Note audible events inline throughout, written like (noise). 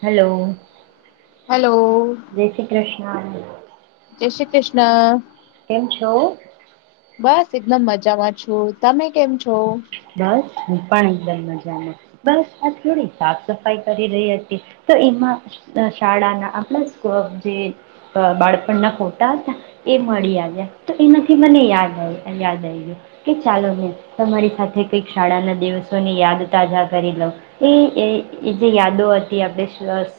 Hello hello. નાની જય શ્રી ક્રિષ્ન. કેમ છો? બસ એકદમ મજામાં છું. તમે કેમ છો? બસ હું પણ એકદમ મજામાં. બસ આ થોડી સાફ સફાઈ કરી રહી હતી. તો એમાં શાળાના આપણા સ્વ જે બાળપણના ફોટા હતા એ મળી આવ્યા. તો એમાંથી મને યાદ આવ્યું યાદ આયવી કે, ચાલો મે તમારી સાથે કંઈક શાળાના દિવસોની યાદ તાજા કરી લઉં. એ એ જે યાદો હતી આપણે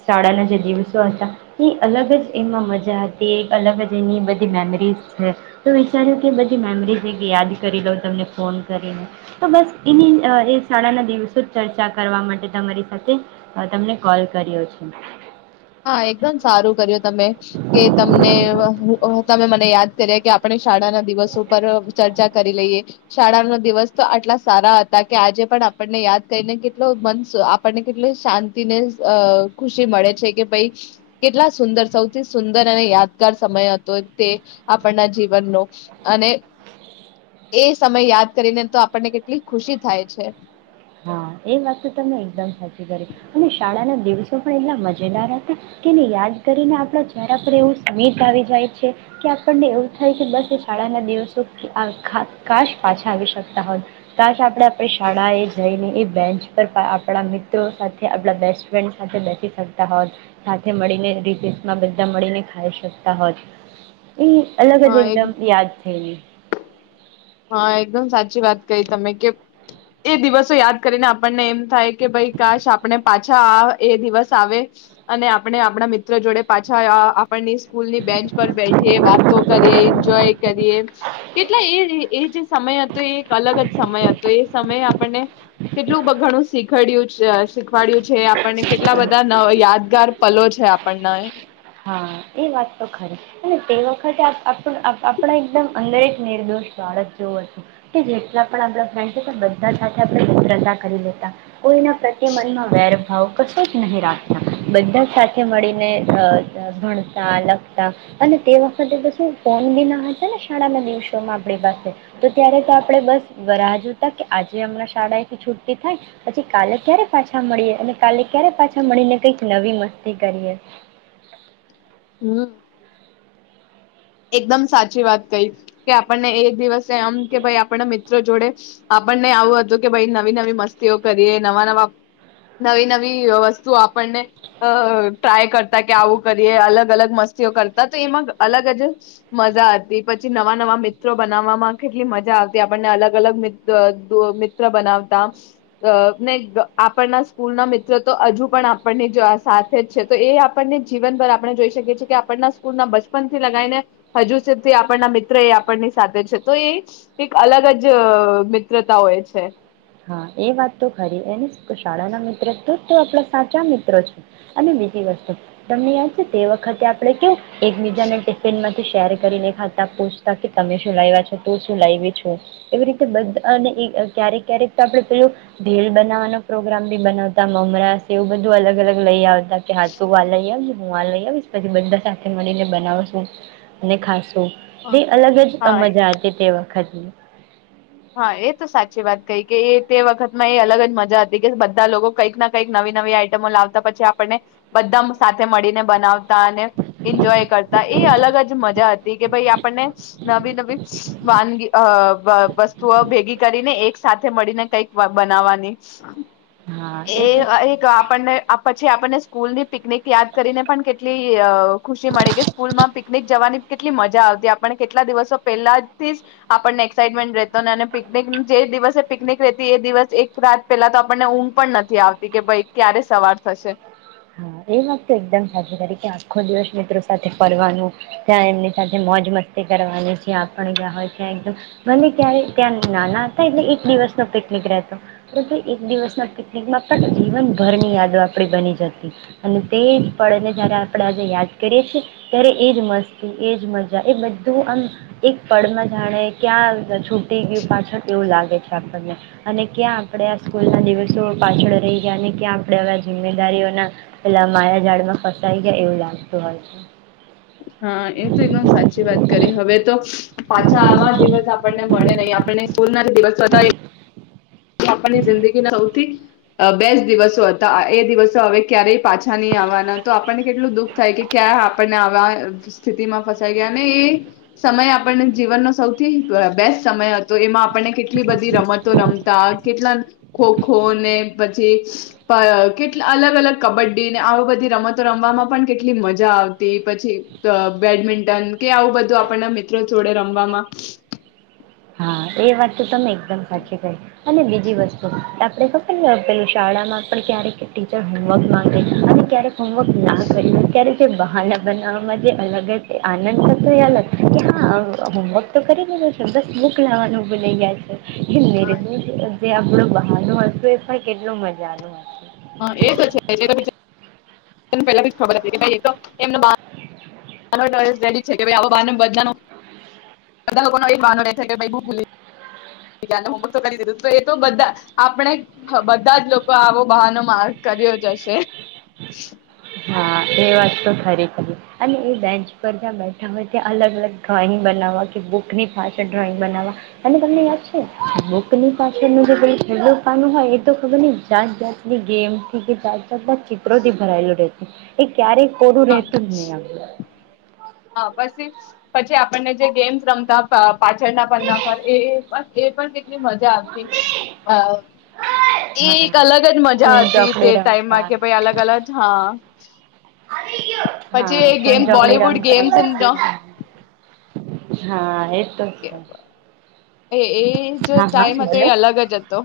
શાળાના જે દિવસો હતા એ અલગ જ એમાં મજા હતી. એક અલગ જ એની બધી મેમરીઝ છે. તો વિચાર્યું કે બધી મેમરીઝ એક યાદ કરી લઉં તમને ફોન કરીને તો બસ એની એ શાળાના દિવસો જ ચર્ચા કરવા માટે તમારી સાથે તમને કોલ કર્યો છે. હા, એકદમ સારું કર્યું. તમે કે તમને વહુ ઓ તમે મને યાદ કર્યા કે આપણે શાળા ના દિવસો પર ચર્ચા કરી લઈએ. શાળાનો દિવસ તો આટલા સારા હતા કે આજે પણ આપણને યાદ કરીને કેટલો મન આપણને કેટલી શાંતિને ખુશી મળે છે કે ભાઈ કેટલા સુંદર, સૌથી સુંદર અને યાદગાર સમય હતો તે આપણના જીવનનો અને એ સમય યાદ કરીને તો આપણને કેટલી ખુશી થાય છે. હા, એ વાત તો તમને એકદમ સાચી કરી અને શાળાના દિવસો પણ એટલા મજેદાર હતા કે એને યાદ કરીને આપણા ચરા પર એવું સ્મિથ આવી જાય છે કે આપણને એવું થાય કે બસ એ શાળાના દિવસો ખાસ કાશ પાછા આવી શકતા હોત, કાશ આપડે આપડી શાળાએ જઈને એ બેન્ચ પર આપડા મિત્રો સાથે આપડા બેસ્ટ ફ્રેન્ડ સાથે બેસી શકતા હોત, સાથે મળીને રીસેસમાં બધા મળીને ખાઈ શકતા હોત. એ અલગ હા જ એક એકદમ યાદ છેલી. હા, એકદમ સાચી વાત ક તમે કે એ દિવસો યાદ કરીને આપણને એમ થાય. કે ભાઈ કાશ આપણે પાચ પાછા આ એ દિવસ આવે અને આપણે આપડા મિત્ર જોડે પાછા આ આપણી સ્કૂલ ની બેન્ચ પર બેઠી એ વાત તો કરીએ, એન્જોય કરીએ, કેટલા એ એ જે સમય હતો એ એક અલગજ સમય હતો, એ સમયે આપણને કેટલું ઘણું શીખડ્યું છે, શીખ વાડ્યું છે આપણને કેટલા બધા ન યાદ ગાર પલો છે આપણના હા, એ વાત તો ખરી અને તે વખતે આપણા એકદમ અંદર એક નિર્દોષ બાળક જોવું હતું કે જેટલા પણ આપ ફન્ડ બધા સાથે એક્રતા કરી લેતા. કોઈના પ્રત્ય મનમાં વેર ભાવ કશો જ નહીં રાખતા, બધા સાથે મળીને અહ ભણતા, લખતા અને તે વખતે તો શું ફોન બી ના હશે ને શાળાના દિવસોમાં આપણી પાસે તો ત્યારે તો આપણે બસ રાહ જોુતા કે આજે હમણાં શાળાથી છુટ્ટી થાય પછી કાલે ક્યારે પાછા મળીએ અને કાલે ક્યારે પાછા મળીને કઈક નવી મસ્તી કરીએ. હમ્મ. એકદમ સાચી વાત કહી કે આપણને એક દિવસે એમ કે ભાઈ આપણા મિત્રો જોડે આપણને આવું હતું કે ભાઈ નવી નવી મસ્તીઓ કરીએ, નવા નવા નવી નવી વસ્તુઓ આપણને ટ્રાય કરતા કે આવું કરીએ, અલગ અલગ મસ્તીઓ કરતા તો એમાં અલગજ મજા હતી પછી નવા નવા મિત્રો બનાવવામાં કેટલી મજા આવતી આપણને અલગ અલગ મિત્ર અ મી મિત્ર અ બનાવતા ને આપણના સ્કૂલ ના મિત્ર તો હજુ પણ આપણને જ સાથે જ છે તો આપણને જીવન પર આપણે જોઈ શકીએ છીએ કે આપણના સ્કૂલ ના બચપન થી લગાવીને હજુ સુધી આપણના મિત્ર એ આપણની સાથે છે તો એ એક અલગ જ અ મિત્રતા હોય છે. હા એ વાત તો ખરી એની શાળાના મિત્ર તો તો આપણા સાચા મિત્રો છે અને બીજી વસ્તુ તમને યાદ છે તે વખતે આપણે કેવ એકબીજા ને ટિફિન માં શેર કરીને ખાતા પૂછતા કે તમે શું લાવ્યા છો, તું શું લાવ છું, એવી રીતે બધા ને ક્યારેક ક્યારેક તો આપડે પેલું ભેળ બનાવવાનો પ્રોગ્રામ ભી બનાવતા મમરા સેવ એવું બધું અલગ અલગ લઈ આવતા. કે હાથ ઉવા લઈ આયવુ. હું આ લઈ આવીશ પછી બધા સાથે મળીને બનાવ છું અને ખાસ તે અલગ જ અ હા મજા હતી તે વખત (inaudible) હા એ તો સાચી વાત કઈ કે એ તે વખત માં એ અલગ જ મજા હતી કે બધા લોકો કંઈક ના કંઈક નવી નવી આઈટમો લાવતા પછી આપણને બધા આમ સાથે મળીને બનાવતા અને એન્જોય કરતા એ અલગ જ મજા હતી કે ભાઈ આપણને નવી નવી વાનગી અ વસ તુ ભેગી કરીને એક સાથે મળીને કઈક બનાવાની. હા એ તો અ છે એક આપણને આપ પછી આપણને સ્કૂલ ની પિકનિક યાદ કરીને પણ કેટલી અ ખુશી મળે કે સ્કૂલ માં પિકનિક જવાની કેટલી મજા આવતી આપણને કેટલા દિવસો પહેલા થી જ આપણને એક્સાઇટમેન્ટ રહે તા અને પીકનીક જે દિવસે પિકનિક રેતી એ દિવસ એક રાત પેલા તો આપણને ઊંઘ પણ નથી આવતી કે ભાઈ ક્યારે સવાર થશે. હા એ વાત તો એકદમ સાચી કરી કે આખો દિવસ મિત્રો સાથે ફરવાનું, ત્યાં એમની સાથે મોજ મસ્તી કરવાની, જ્યા પણ જ્યાં હોય ત્યાં એકદમ ભલે ત્યારે ત્યાં નાના હતા એટલે એક દિવસનો પિકનિક રહેતો એક દિવસના પિકનિકમાં પણ જીવનભરની યાદો આપડી બની જતી. અને તે પળને જ્યારે આપણે આજે યાદ કરીએ છીએ ત્યારે એ જ મસ્તી, એ જ મજા એ બધું આમ એક પળમાં જાણે ક્યાં છૂટી ગયું પાછળ એવું લાગે છે. આપણને અને ક્યાં આપણે આ સ્કૂલના દિવસો પાછળ રહી ગયા અને ક્યાં આપણે આવા જિમ્મેદારીઓના પેલા મારા ઝાડમાં ફસાઈ ગયા એવું લાગતું હોય છે. હા એતો એકદમ સાચી વાત કરી હવેતો પાછા આવા દિવસ આપણને મળે નહિ આપણને સ્કૂલના ભી દિવસ હતા. આપની જિંદગીના સૌથી અ બેસ્ટ દિવસો હતા એ દિવસો હવે ક્યારેય પાછા નહી આવવાના તો આપણને કેટલું દુઃખ થાય કે ક્યાં આપણને આવા સ્થિતિમાં ફસાઈ ગયા અને એ સમય આપણને જીવનનો સૌથી બ બેસ્ટ સમય હતો એમાં આપણને કેટલી બધી રમતો રમતા કેટલા ખોખો ને પછી પ કેટ અલગ અલગ કબડ્ડીને આ બધી રમતો રમવામાં પણ કેટલી મજા આવતી પછી બબેડમિન્ટન કે આવું બધું આપણના મિત્રો જોડે રમવામાં હા એ વાત તો તમે એકદમ સાચી કરી અને બીજી વસ્તુ આપણે ખબર ને પેલું શાળામાં પણ ક્યારેક ટીચર હોમવર્ક માંગે અને ક્યારેક હમવર્ક ના કર્યું ક્યારેક તે બહાના બનાવવામાં જે અલગ જ આનંદ હતો તો એ અલગ કે હા હોમવર્ક તો કરી દીધો છે બસ બુક (unintelligible) જાય છે. હિન્ (unintelligible) જે આપડો બહાનું હતું એ પણ કેટલ મજા નું હતુ. હ એ તો છે પેલા ખબર હતી કે તો, એમ (unintelligible) બધાનો છે કે હ ભૂલી કરી દીધું એ તો બધા આપણે બધા જ લોકો આવો બહાનો માર્ કર્યો જશે. હા એ વાત તો ખરેખ અને એ બેન્ચ પર જ્યાં બેઠા હોય ત્યાં અલગ અલગ ડ્રોઈંગ બનાવવા કે બુકની પાછળ અને એ વાત તો ખરી અને એ બેન્ચ પર (unintelligible) ડ્રોઈંગ બનાવવા અને તમને યાદ છે, બુકની પાછળનું જે કઈ છેલ્લું પાનું હોય એ તો ખબર નહી જાત જાાતની ગેમથી કે જાત ચીપરો ચીત્રો થી ભરાયેલો રહે. હચછ (unintelligible) ક્યારેય કોરૂ હા રહેતું જ નહી આમતો. હા પસી, પછી આપણને જે ગેમ્સ રમતા પાછળના પના પર એ એ પણ ની મજા આવતી, સ એ હા એક અલગ જ મજા સૂન હતી તે ચોકડી ટાઈમમાં રમતા કે ભાઈ અલગ અલગ હા. (unintelligible) પછી હા એ શૂન ગેમ ચોકડી બોલીવુડ રમતા ગેમ્સ પછી. હા એ ત (unintelligible) એ એ જો ટાઈમ હતો, એ અલગ જ હતો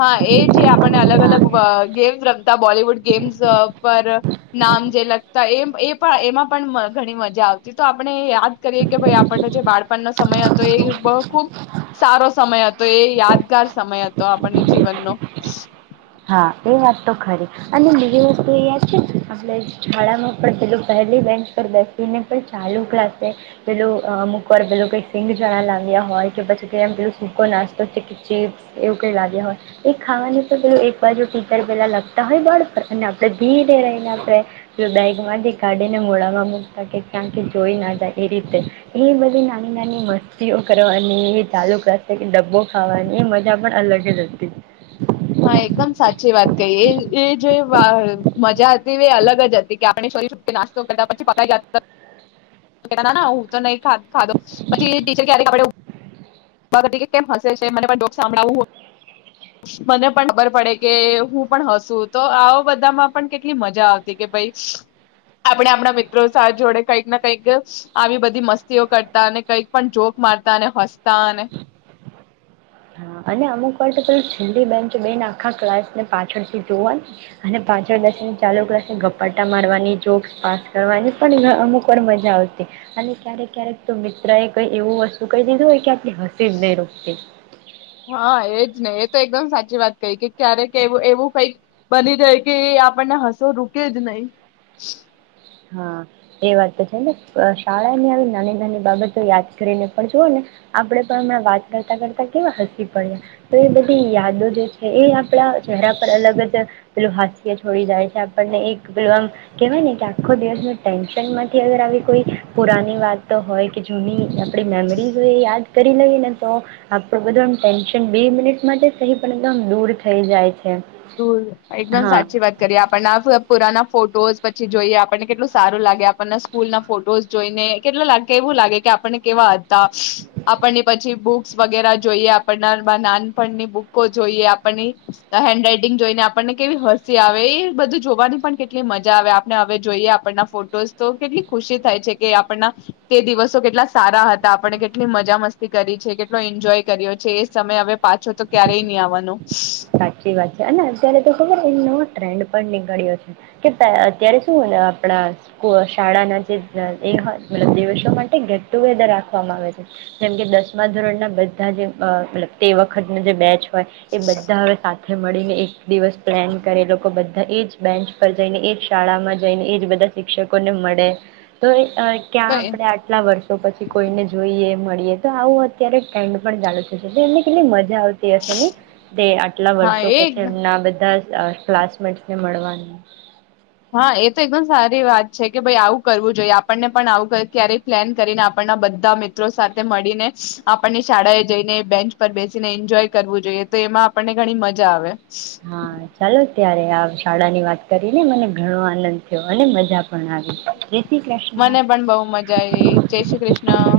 હા એ જે આપણને અલગ હા અલગ ગેમ્સ રમતા બોલીવુડ ગેમ્સ પર, નામ જે લગતા એમાં પણ ઘણી મજા આવતી તો આપણે યાદ કરીએ કે ભાઈ આપણનો જે બાળપણનો સમય હતો એ બ ખૂબ સારો સમય હતો એ યાદગાર સમય હતો આપણને જીવનનો. હા એ વાત તો ખરી અને બીજી વસ્તુ એ યાદ છે આપણે શાળામાં પણ પે પહેલી બેન્ચ પર બેસીને પણ એ વાત તો ખરી અને પેલુ યાદ છે શાળા માં પહેલી બેન્ચ ચાલુ ક્લાસે પેલું અમુકવાર પે કઈક સિંગ ચણા લાવ્યા હોય કે પછી પે સૂકો નાસ્તો છે ચીપ્સ એવું કઈ લાવ્યા હોય એ ખાવાનું તો પેલું પપ્પા જો ટીચર પેલા લખતા હોય બળ પર અને આપડણે ધીરે રહીને આપણે બેગ માંથી કાઢીને મોડામાં મૂકતા, કે ક્યાં કે જોઈ ના જાય એ રીતે એ બધી નાની નાની મસ્તીઓ કરવાની. અને એ ચાલુ કરશે કે ડબ્બો ખાવાની, એ મજા પણ અલગ જ હતી. હા, એકદમ સાચી વાત કહી, એ એ જે મજા હતી, એ અલગ જ હતી કે, આપણે શરીરથી નાસ્તો કરતા, પછી પ જ હું તો નહી. ખાધો, પછી ટીચર આપડે. સાભળું મને પણ ખબર પડે કે, હું પણ હસું તો આવ બધામાં પણ કેટલી મજા આવતી કે, ભાઈ, આપણે આપણા મિત્રો સાથે જોડે કંઈક ના કંઈક આવી બધી મસ્તીઓ કરતા, અને કંઈક પણ જોક મારતા અને હસતાં. (unintelligible) અને અમુક વાર તો પેલી બેન્ચ બેન આખા ક્લાસ ને પાછળથી જોવાની, અને પાછળ દશ ચાલુ ક્લાસને ઘપાટા મારવાની, જોક પાસ કરવાની, પણ અમુક વાર મજા આવતી, અને ક્યારેક ક્યારેક તો મિત્ર એ કઈ એવું વસ્તુ કહી દીધું હોય, કે આપે હસી જ નહી રોકતી. હા, એજ નહી, એ તો એકદમ સાચી વાત કહી, કે ક્યારેક એવું, કઈક બની જાય કે, એ આપણને હસો રૂકે જ નહી. હા, એ વાત તો છે ને, શાળાની આવી નાની-નાની બાબતો યાદ કરીને, પણ જુઓ ને, આપણે પણ હમણાં વાત કરતા- કરતા કેવા હસી પડ્યા તો, એ બધી યાદો જે છે, એ આપડા ચહેરા પર અલગ જ પેલું હાસ્ય છોડી જાય છે આપણને એક પેલું આમ કેહેવાય ને કે આમ આખો દિવસનું ટેન્શનમાંથી અગર આવી કોઈ પુરાની વાતો હોય કે જૂની આપણી મેમરી હોય એ યાદ કરી લઈએ ને તો આપણું બધું આમ ટેન્શન બે મિનિટ માટે સહી પણ એકદમ દૂર થઈ જાય છે. એકદમ હા સાચી વાત કરીએ આપણના પુરાના. ફોટો પછી જોઈએ આપણને કેટલું સારું લાગે આપણ ને સ્કૂલ ના ફોટોઝ જોઈને કેટલા લાગ એવું લાગે કે આપણને કેવા હતા, આપણની પછી બુક્સ વગેરે જોઈએ આપણ નાનપણની બુકો જોઈએ આપણ હેન્ડ જોઈને આપણને કેવી હસી આવે એ બધું જોવાની પણ કેટલી મજા આવે આપણે હવે જોઈએ, આપણના ફોટોસ તો કેટલી ખુશી થાય છે કે આપણના તે દિવસો કેટલા સારા હતા આપણને કેટલી મજા મસ્તી કરી છે કેટલો એન્જોય કર્યો છે એ સમય હવે પાછો તો ક્યારેય નહી આવવાનો. સાચી વાત છે અને અત્યારે તો ખબર નવ ટ્રેન્ડ પણ નીકળ્યો છે કે અત્યારે શું આપણા શાળાના જે દિવસો માટે ગેટ ટુગેધર રાખવામાં આવે છે, જેમ કે દસમા ધોરણના બધા જે તે વખતનો જે બેચ. હોય એ બ સાથે મળીને એક દિવસ પ્લાન કરે લોકો બધા એજ બેન્ચ પર જઈને એજ શાળામાં જઈને એજ બધા શિક્ષકો ને મળે તો અ ક્યાં આપડણે હા આટલા વર્ષો પછી કોઈને જોઈએ. મળીએ તો આવું અત્યારે ટ્રેન્ડ પણ ચાલુ એમને કેટલી મજા આવતી હશે નઈ? તે આટલા વર્ષો એ પછી એમના બધા ક્લાસમેટ ને મળવાની. હા એ તો એકદમ સારી વાત છે કે ભાઈ આવું કરવું જોઈએ આપણને પણ આવું ક્યારેક પ્લેન કરીને, આપણના બધા મિત્રો સાથે મળીને આપણને શાળાએ જઈને બેન્ચ પર બેસીને એન્જોય કરવું જોઈએ તો એમાં આપણને ઘણી મજા આવે. હા ચાલો ત્યારે આ શાળા ની વાત કરીને મને ઘણો આનંદ થયો અને મજા પણ આવી. શ્રી કૃષ્ણ. મને પણ બહુ મજા આવી જય શ્રી કૃષ્ણ.